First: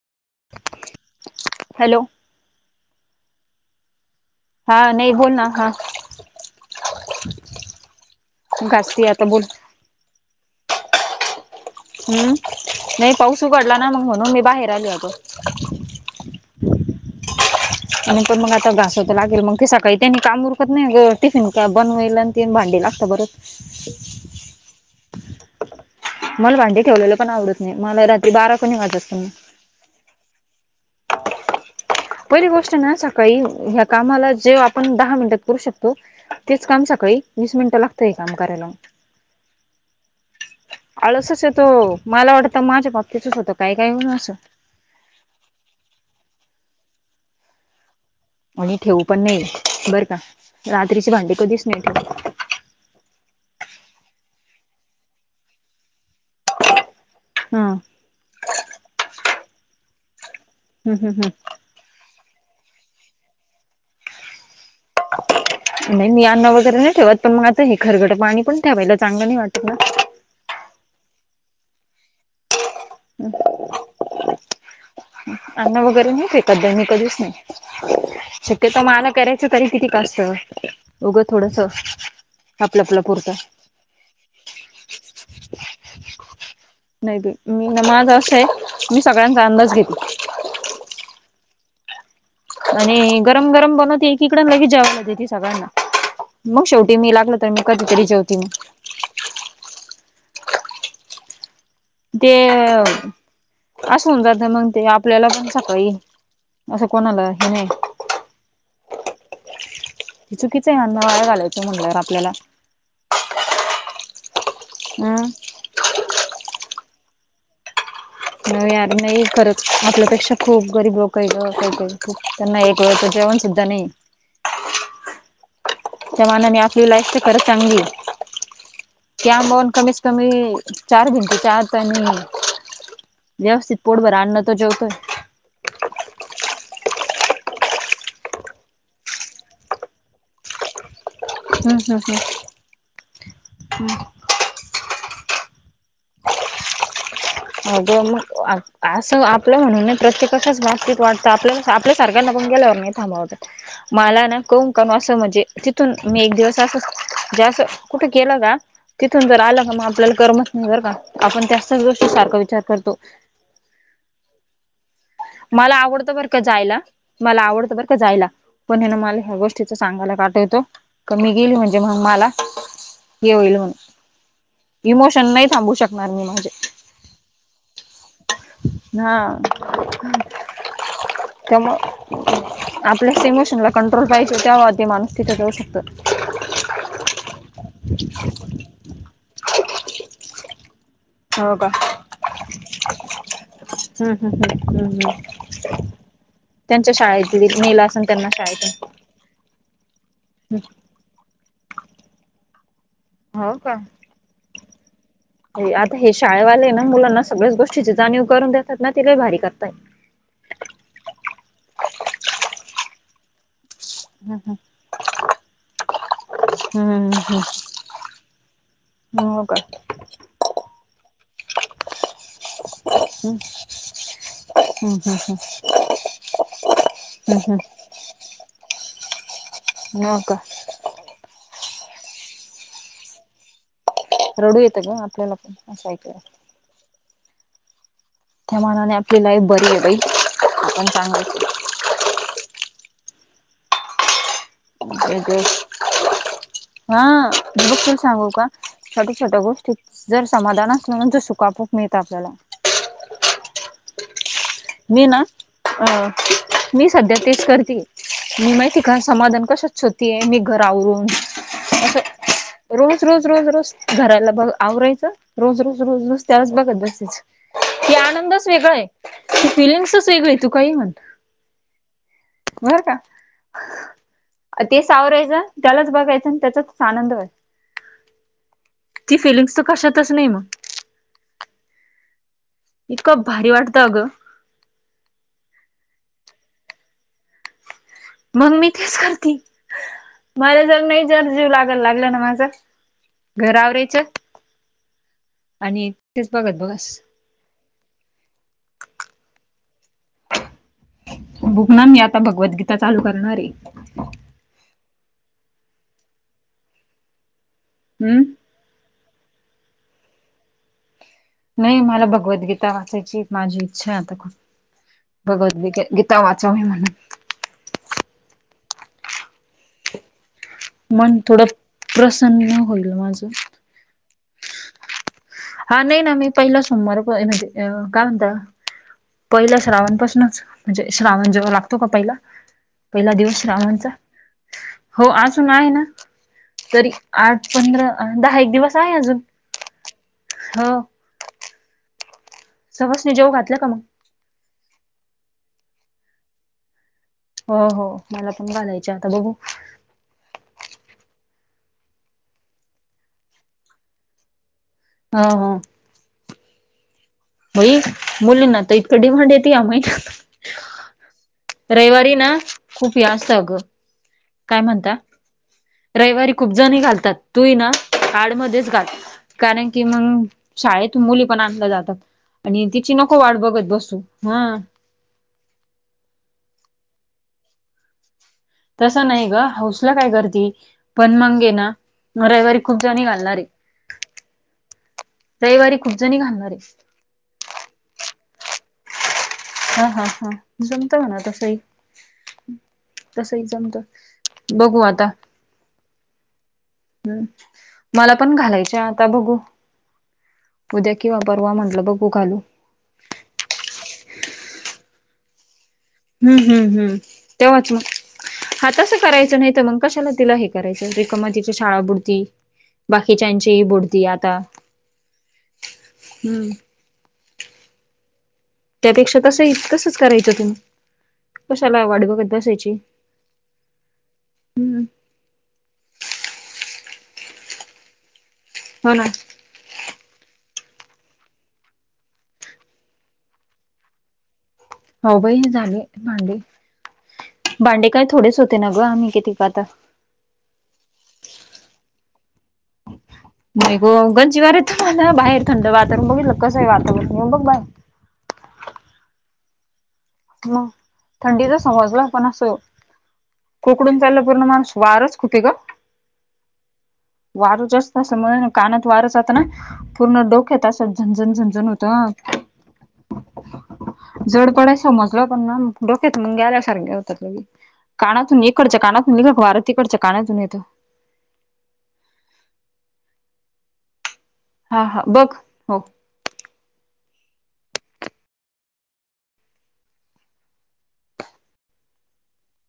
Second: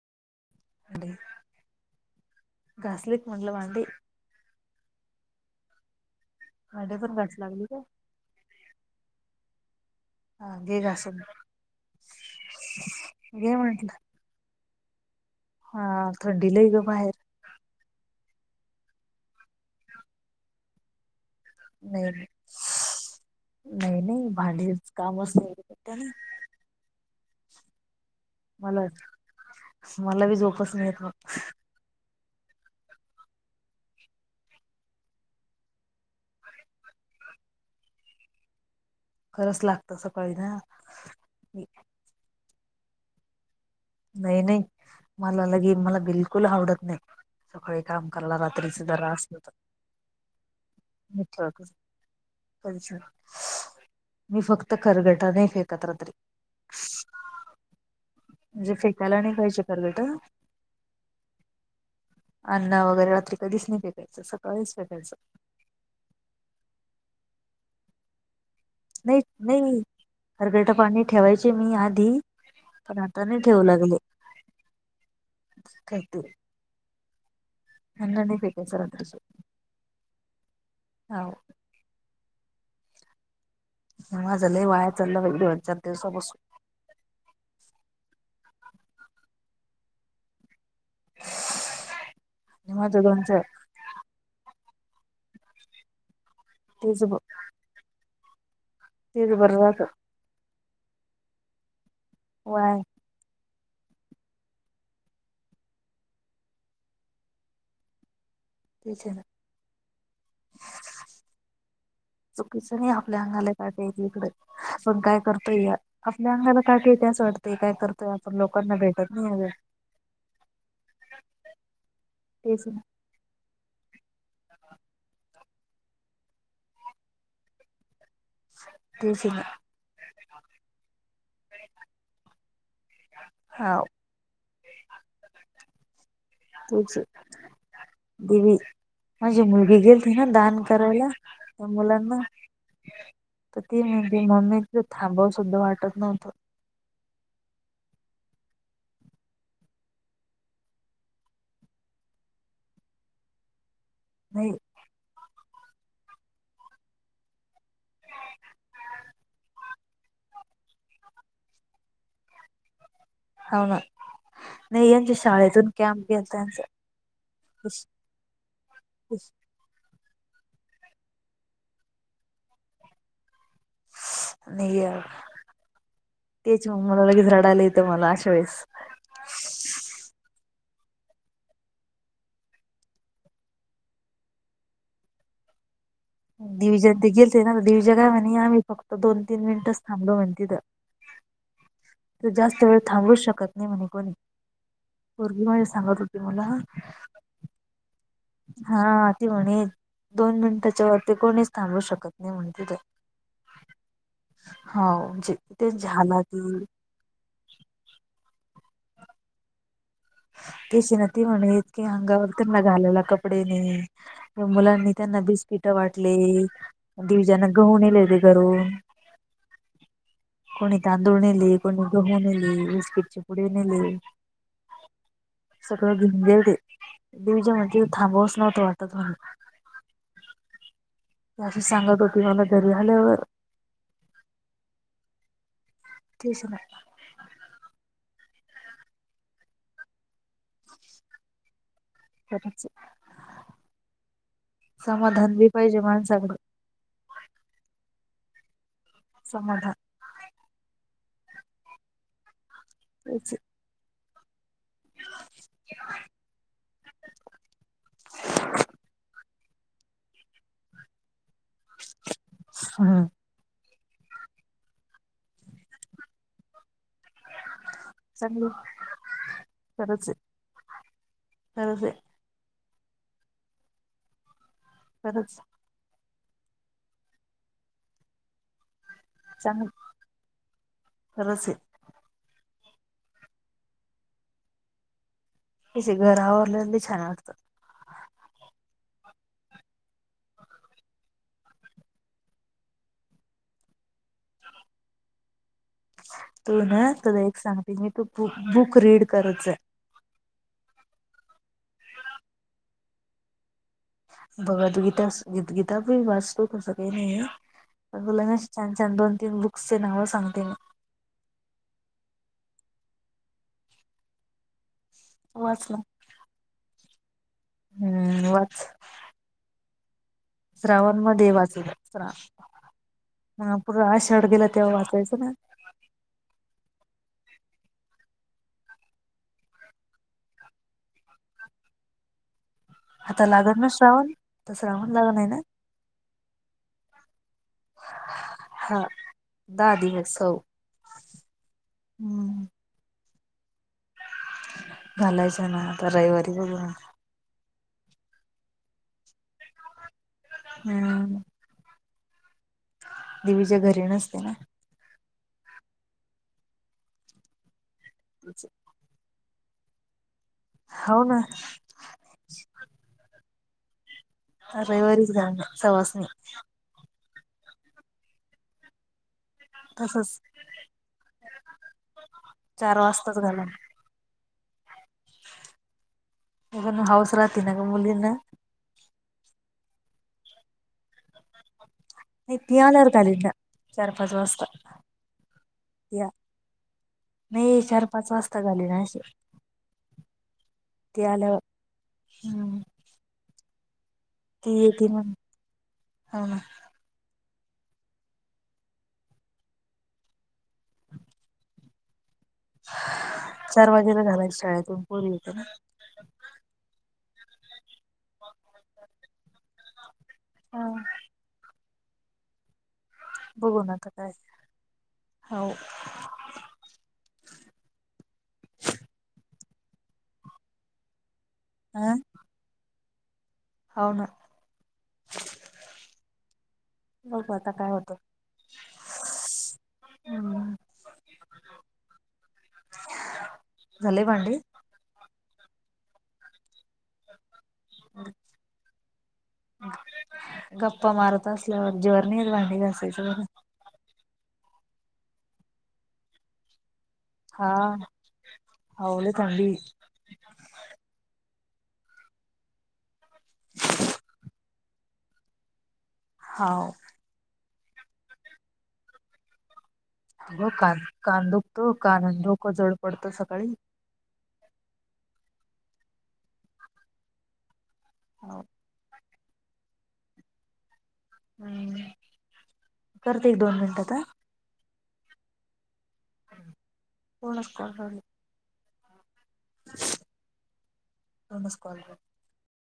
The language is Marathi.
हॅलो घासलेत म्हंटलं भांडी. हा नाही. बोल ना हा. भांडे पण घासू लागले काय? घासली आता बोल. हा दे घासून. हम्म. नाही पाऊस घे उघडला ना. म्हंटलं मग म्हणून मी बाहेर आली आता. हा थंडी लई ग बाहेर. आणि पण मग आता घासाव तर लागेल. मग ते सकाळी त्यांनी काम उरखत नाही ग. टिफिन का नाही बनवाईला नाही तेन भांडी घासा बर. नाही नाही भांडी कामच नाही त्याने मला भांडीे ठेवलेलं पण आवडत नाही. मला रात मला मला बी झोपच नाहीे येत मग. पहिली गोष्ट ना सकाळी ह्या कामाला जे आपण दहा मिनिटात करू शकतो. तेच काम सकाळी वीस मिनिटं लागत काम करायला. खरंच लागतं सकाळी ना. आळसच येतो मला वाटतं माझ्या बाबतीतच होत. नाही नाही. मला लगी मला बिलकुल आवडत नाही. सकाळी काम करायला आणि रात्रीच ठेवू जरा पण असलं नाही तर. बरं का रात्रीची भांडी कधीच नाही ठेवत मी फक्त खरगटा नाही फेकल तरी. हा. म्हणजे फेकायला नाही पाहिजे खरकटं. हं हम हम. अन्न वगैरे रात्री कधीच नाही फेकायचं सकाळीच फेकायचं. नाही मी अन्न वगैरे नाही ठेवत. पण मग आता हे खरगडं पाणी पण ठेवायला नाही चांगलं नाही. वाटत ना मी खरगट पाणी ठेवायचे मी आधी. पण आता नाही ठेवू लागले. अन्न काय वगैरे ते नाही तेे कध्या मी कधीच नाही. थंड नाही फेकायचं शक्यता मला रात्रीचे करायच तरी किती का असत. उघं हो थोडस आपल्या आपल्या पुरतं. सहा हजार लई वाया चालल बघ दोन चार दिवसा पासून. नाही मी माझ अस आहे मी सगळ्यांचा अंदाज घेते. माझं आणि दोन चार गरम गरम बनवते एकीकडे आणि लगेच जेवायला देते सगळ्यांना. मग शेवटी तेच मी लागल. त्यांनी कधीतरी जेवतील. तेच बर राहतं. ते वाया असं होऊन जात मग, ते आपल्याला पण सकाळी असं कोणाला हे नाही तेच आहे ना चुकीचंय अन्न वाया घालायचं म्हणल्यावर आपल्याला कस नाही, आपल्या अंगाला काट [inaudible] य इकडे पण काय हम् करतोय या आपल्या अंगाला काटे येते अस वाटते, काय कर न [inaudible] यार नाही खरंच, आपल्यापेक्षा खूप गरीब लोकय ग कायकाय खूप, तेच त्यांना ना एक वेळचं जेवण सुद्धा नाही त्यामानाने आपली लाईफ तर खरंच चांगलीय, तेच ना त्यामुळेन कमीच कमी चार भिंतीच्या आत आणि व्यवस्थित हा पोटभर अन्न तर जेवतोय. ते च दिवी [unintelligible] गेलती ना दान करायला. त्या हम्म हम्म हम्म मुलांना तर, ती म्हणती मम्मी तिथं थांबाव सुद्धा वाटत नव्हतं. अगं मग असं आपलं म्हणून नाही प्रत्येकाच्याच बाबतीत वाटतं. आपल्याला आपल्या सारख्यांना पण गेल्यावर नाही थांबाव वाटत. मला ना नाही को करण असं म्हणजे तिथून मी एक दिवस असंच, म्हणजे असं कुठे केलं का? तिथून जर आलं का, मग आपल्याला करमत नाही बर का, आपण त्यास त्यास गोष्टी सारखा विचार करतो. हाव ना. नाही यांच्या शाळेतून मला कॅम्प आवडतं गेल बर का त्यांचा जायला. मला आवडतं बर का जायला. पण हे ना मला या गोष्टी तिथ सांगायला काठा येतो का, मी गेली म्हणजे मग मला ये होईल म्हणून नाही यार, इमोशन नाही थांबू शकणार मी माझे तेच मला लगेच रडायला येत त मला अशा वेळेस. हा [inaudible] त्यामुळ आपल्यास इमोशनला कंट्रोल पाहिजे, त्यावा ते माणूस तिथे जाऊ शकतो. दिग्विजय न ते गेल ते ना दिग्विजय ला म्हणे आम्ही फक्त दोन, तीन मिनटच थांबलो म्हणे तिथ. हो काय? तर जास्त वेळ थांबूच शकत नाही म्हणे कोणी, हम्म हम्म हम्म पोरगी माझी सांगत होती मला त्यांच्या [unintelligible] [inaudible] शाळेतून हा ती म्हणे, दोन मिनिटाच्या वरती कोणीच थांबू शकत नाही म्हणे तिथं. हो का? हाव जे आता हे शाळेवाले ना मुलांना सगळ्याच गोष्टीची जाणीव करून देतात ना, ते लई भारी करतायत. तेच ना ती म्हणत होती, अंगावर त्यांना घालायला कपडे नाही. मग हम्म मुलांनी त्यांना बिस्किट वाटले. हम्म दिव्यान गहू न्हेले होते घरून [inaudible] हम्म हो काय? कोणी तांदूळ नेले, कोणी गहू नेले, बिस्किटचे पुडे नेले. हम्म, हम्म, हम्म. सगळं घेऊन गेलते, हम्म दिऊजा हम्म म्हणते थांबवच नव्हतं वाटत म्हणे. मग काय? ही अस सांगत होती, मला घरी आल्यावर. रडू येतं ग आपल्याला असं ऐकल्यावर. तेच ना. त्या मानाने आपली लाईफ बरीये बई आपण [inaudible] खरंच ये. ते ते माणसाकडे हा मी बघशील सांगू का? छोट छोट्या समाधान गोष्टीत जर समाधान असलं ना तर सुख आपोआप मिळत आपल्याला. तेचे. मी न अ मी सध्या तेच करती, मी माईती का समाधान कशात शोध् ते मी घरावरून असं हम्म रोज रोज रोज रोज घरायला बघ आवरायचं. रोज रोज रोज रोज त्यालाच बघत बसायचं ते चांगलं आनंदच वेगळाय. फिलिंग्स्च वेगळीय तू काई म्हण. खरंचे. बर का ते खरंच सावरायचं त्यालाच बघायचं आणि त्याच्यातच आनंद व्हय, ती फिलिंग्स त कशातच नई मंग. खरंचे. इतकं भारी वाटतं अगं. घर आवरल्यान बी छान वाटतं. मंग मी तेच सांगती मला जर नाही जर जीव लागायल लागला ना माझा घर आवरायचं आणि तेच बघत तू बस ना एक सांग मी तू बुक बुक रीड करत जा. बुक ना मी आता भगवद्गीता चालू करणारे. भगवद् गीताच् गीतगीताबी वाच तू तसं काय नी. पण हम्म तुला मी असं् छान छान दोन तीन बुक्स चे नावं सांगते मी. नई मला भगवद्गीता वाचायची माझी इच्छाय आता खूप वाच ना भगवद्गीता गीत् ता वाचव म्हणु हम्म वाच. श्रावण मन मदे थोडं वाचेल श्रा प्रसन्न होईल माझं. हा पूरा आशाड गेला तेव्हा वाचायचं ना. हा नई ना मी पईला सोमवार म्हणजे, काय म्हणता? पईला श्रावणपासनंच म्हणजे श्रावण जेव्हा लागतो का पईला पईला आता दिवस लागल ना स्रावांचा, श्रावण तर श्रावण हो लागल नाही अजून आहे ना. तरी आठ पंधरा अ दहा एक दिवस हा आहे अजून, दहा दिवस हो. हम्म. सवासनी जेवु घातल्या का मंग? घालायचं ना आता रईवारी बघुया. हो हो मला पण घालायच्या आता बघू. हम्म. दिवीजा घरी नसते ना. हं हं. बई मुलींना त इतकं डिमांड येते ह्या महीन्यात् हाव न. रईवारी ना खूप या अस्त अगं. काय म्हणता रईवारीची घाल न सवासनी. रविवारी खूप जणी घालतात तू ये न आडमध्येच घाल. कारण की तसच मंग, शाळेतुन मुली पण, आणल्या जातात. आणि चार तिची वाजताच नको वाट घालण बघत बसू, हं. होण हाऊस राहती ना ग, मुलींना तसं नाही गं, हाऊसला काय करती, पण मंग ये ना नही ती रविवारी खूप आल्यावर जणी घालणार आहे [unintelligible] चार-पाच वाजता रविवारी खुपजनी घालणार ये. नही, चार-पाच वाजता घालीन म्या अशी हां हां हां, जमत ती म्हना आल्यावर तसही, हम्म तसही जमत ती बघू येते आता मग हो ना हम्, माला पण घालायच्या, आता बघु उद्या किंवा परवा, म्हटलं बघु, घालु चार वाजेला घालाय, शाळेतून पोरीं येती ना हम् हम्म हम्, तेव्हाच मंग, हां तसं करायचं, नही तर मग कशाला, तिला हे करायचं, रि काम तिची शाळा बुडती, बाकीच्यांची बघू ना बुडती काय आता. अ हुम्म. त्यापेक्षा तसही, तसंच करायचं तुम्ही, कशाला वाट बघत बसायची. हवना. हम्म बघु आता, काय होतं. हो ना. ह्म. झाले भांडे? हो बई झाले भांडे, भांडे काय थोडेच होते ना गं, आम्ही किती क आता. गप्पा मारत असल्यावर, जीवावर नही येत भांडे घासायचं, बर नाही ग, गंज जीवार येत माला, बाहेर थंड वातावरण बघितलं का, कसं ये वातावरण, येऊन बघ बाहेर. हो लई थंडी म थंडीच समजल, पण अस कोकडून चाललं, पुर्ण माणूस, वारच खूप ये गं. हाव. वारं जास्त असल्यामुळ ना, कानात वारं जात ना पूर्ण अगं डोक्यात कान अस, कान झण-झण-झण-झण दुखतो कान होतं, आणि डोकं जड पडतं अ सकाळी. जड पडाय समजलं, पण ना डोक्यात मुंग्या आल्यासारख्या होतात लगेच, हाव. कानातून एक इकडच्या कानातुन गेलं का वार, तिकडच्या कानातून येतो हम्, करते ये दोन मिनटातं हं. हा हा, बघ, हो. कों असतं घरी? म्हणूनच कॉल के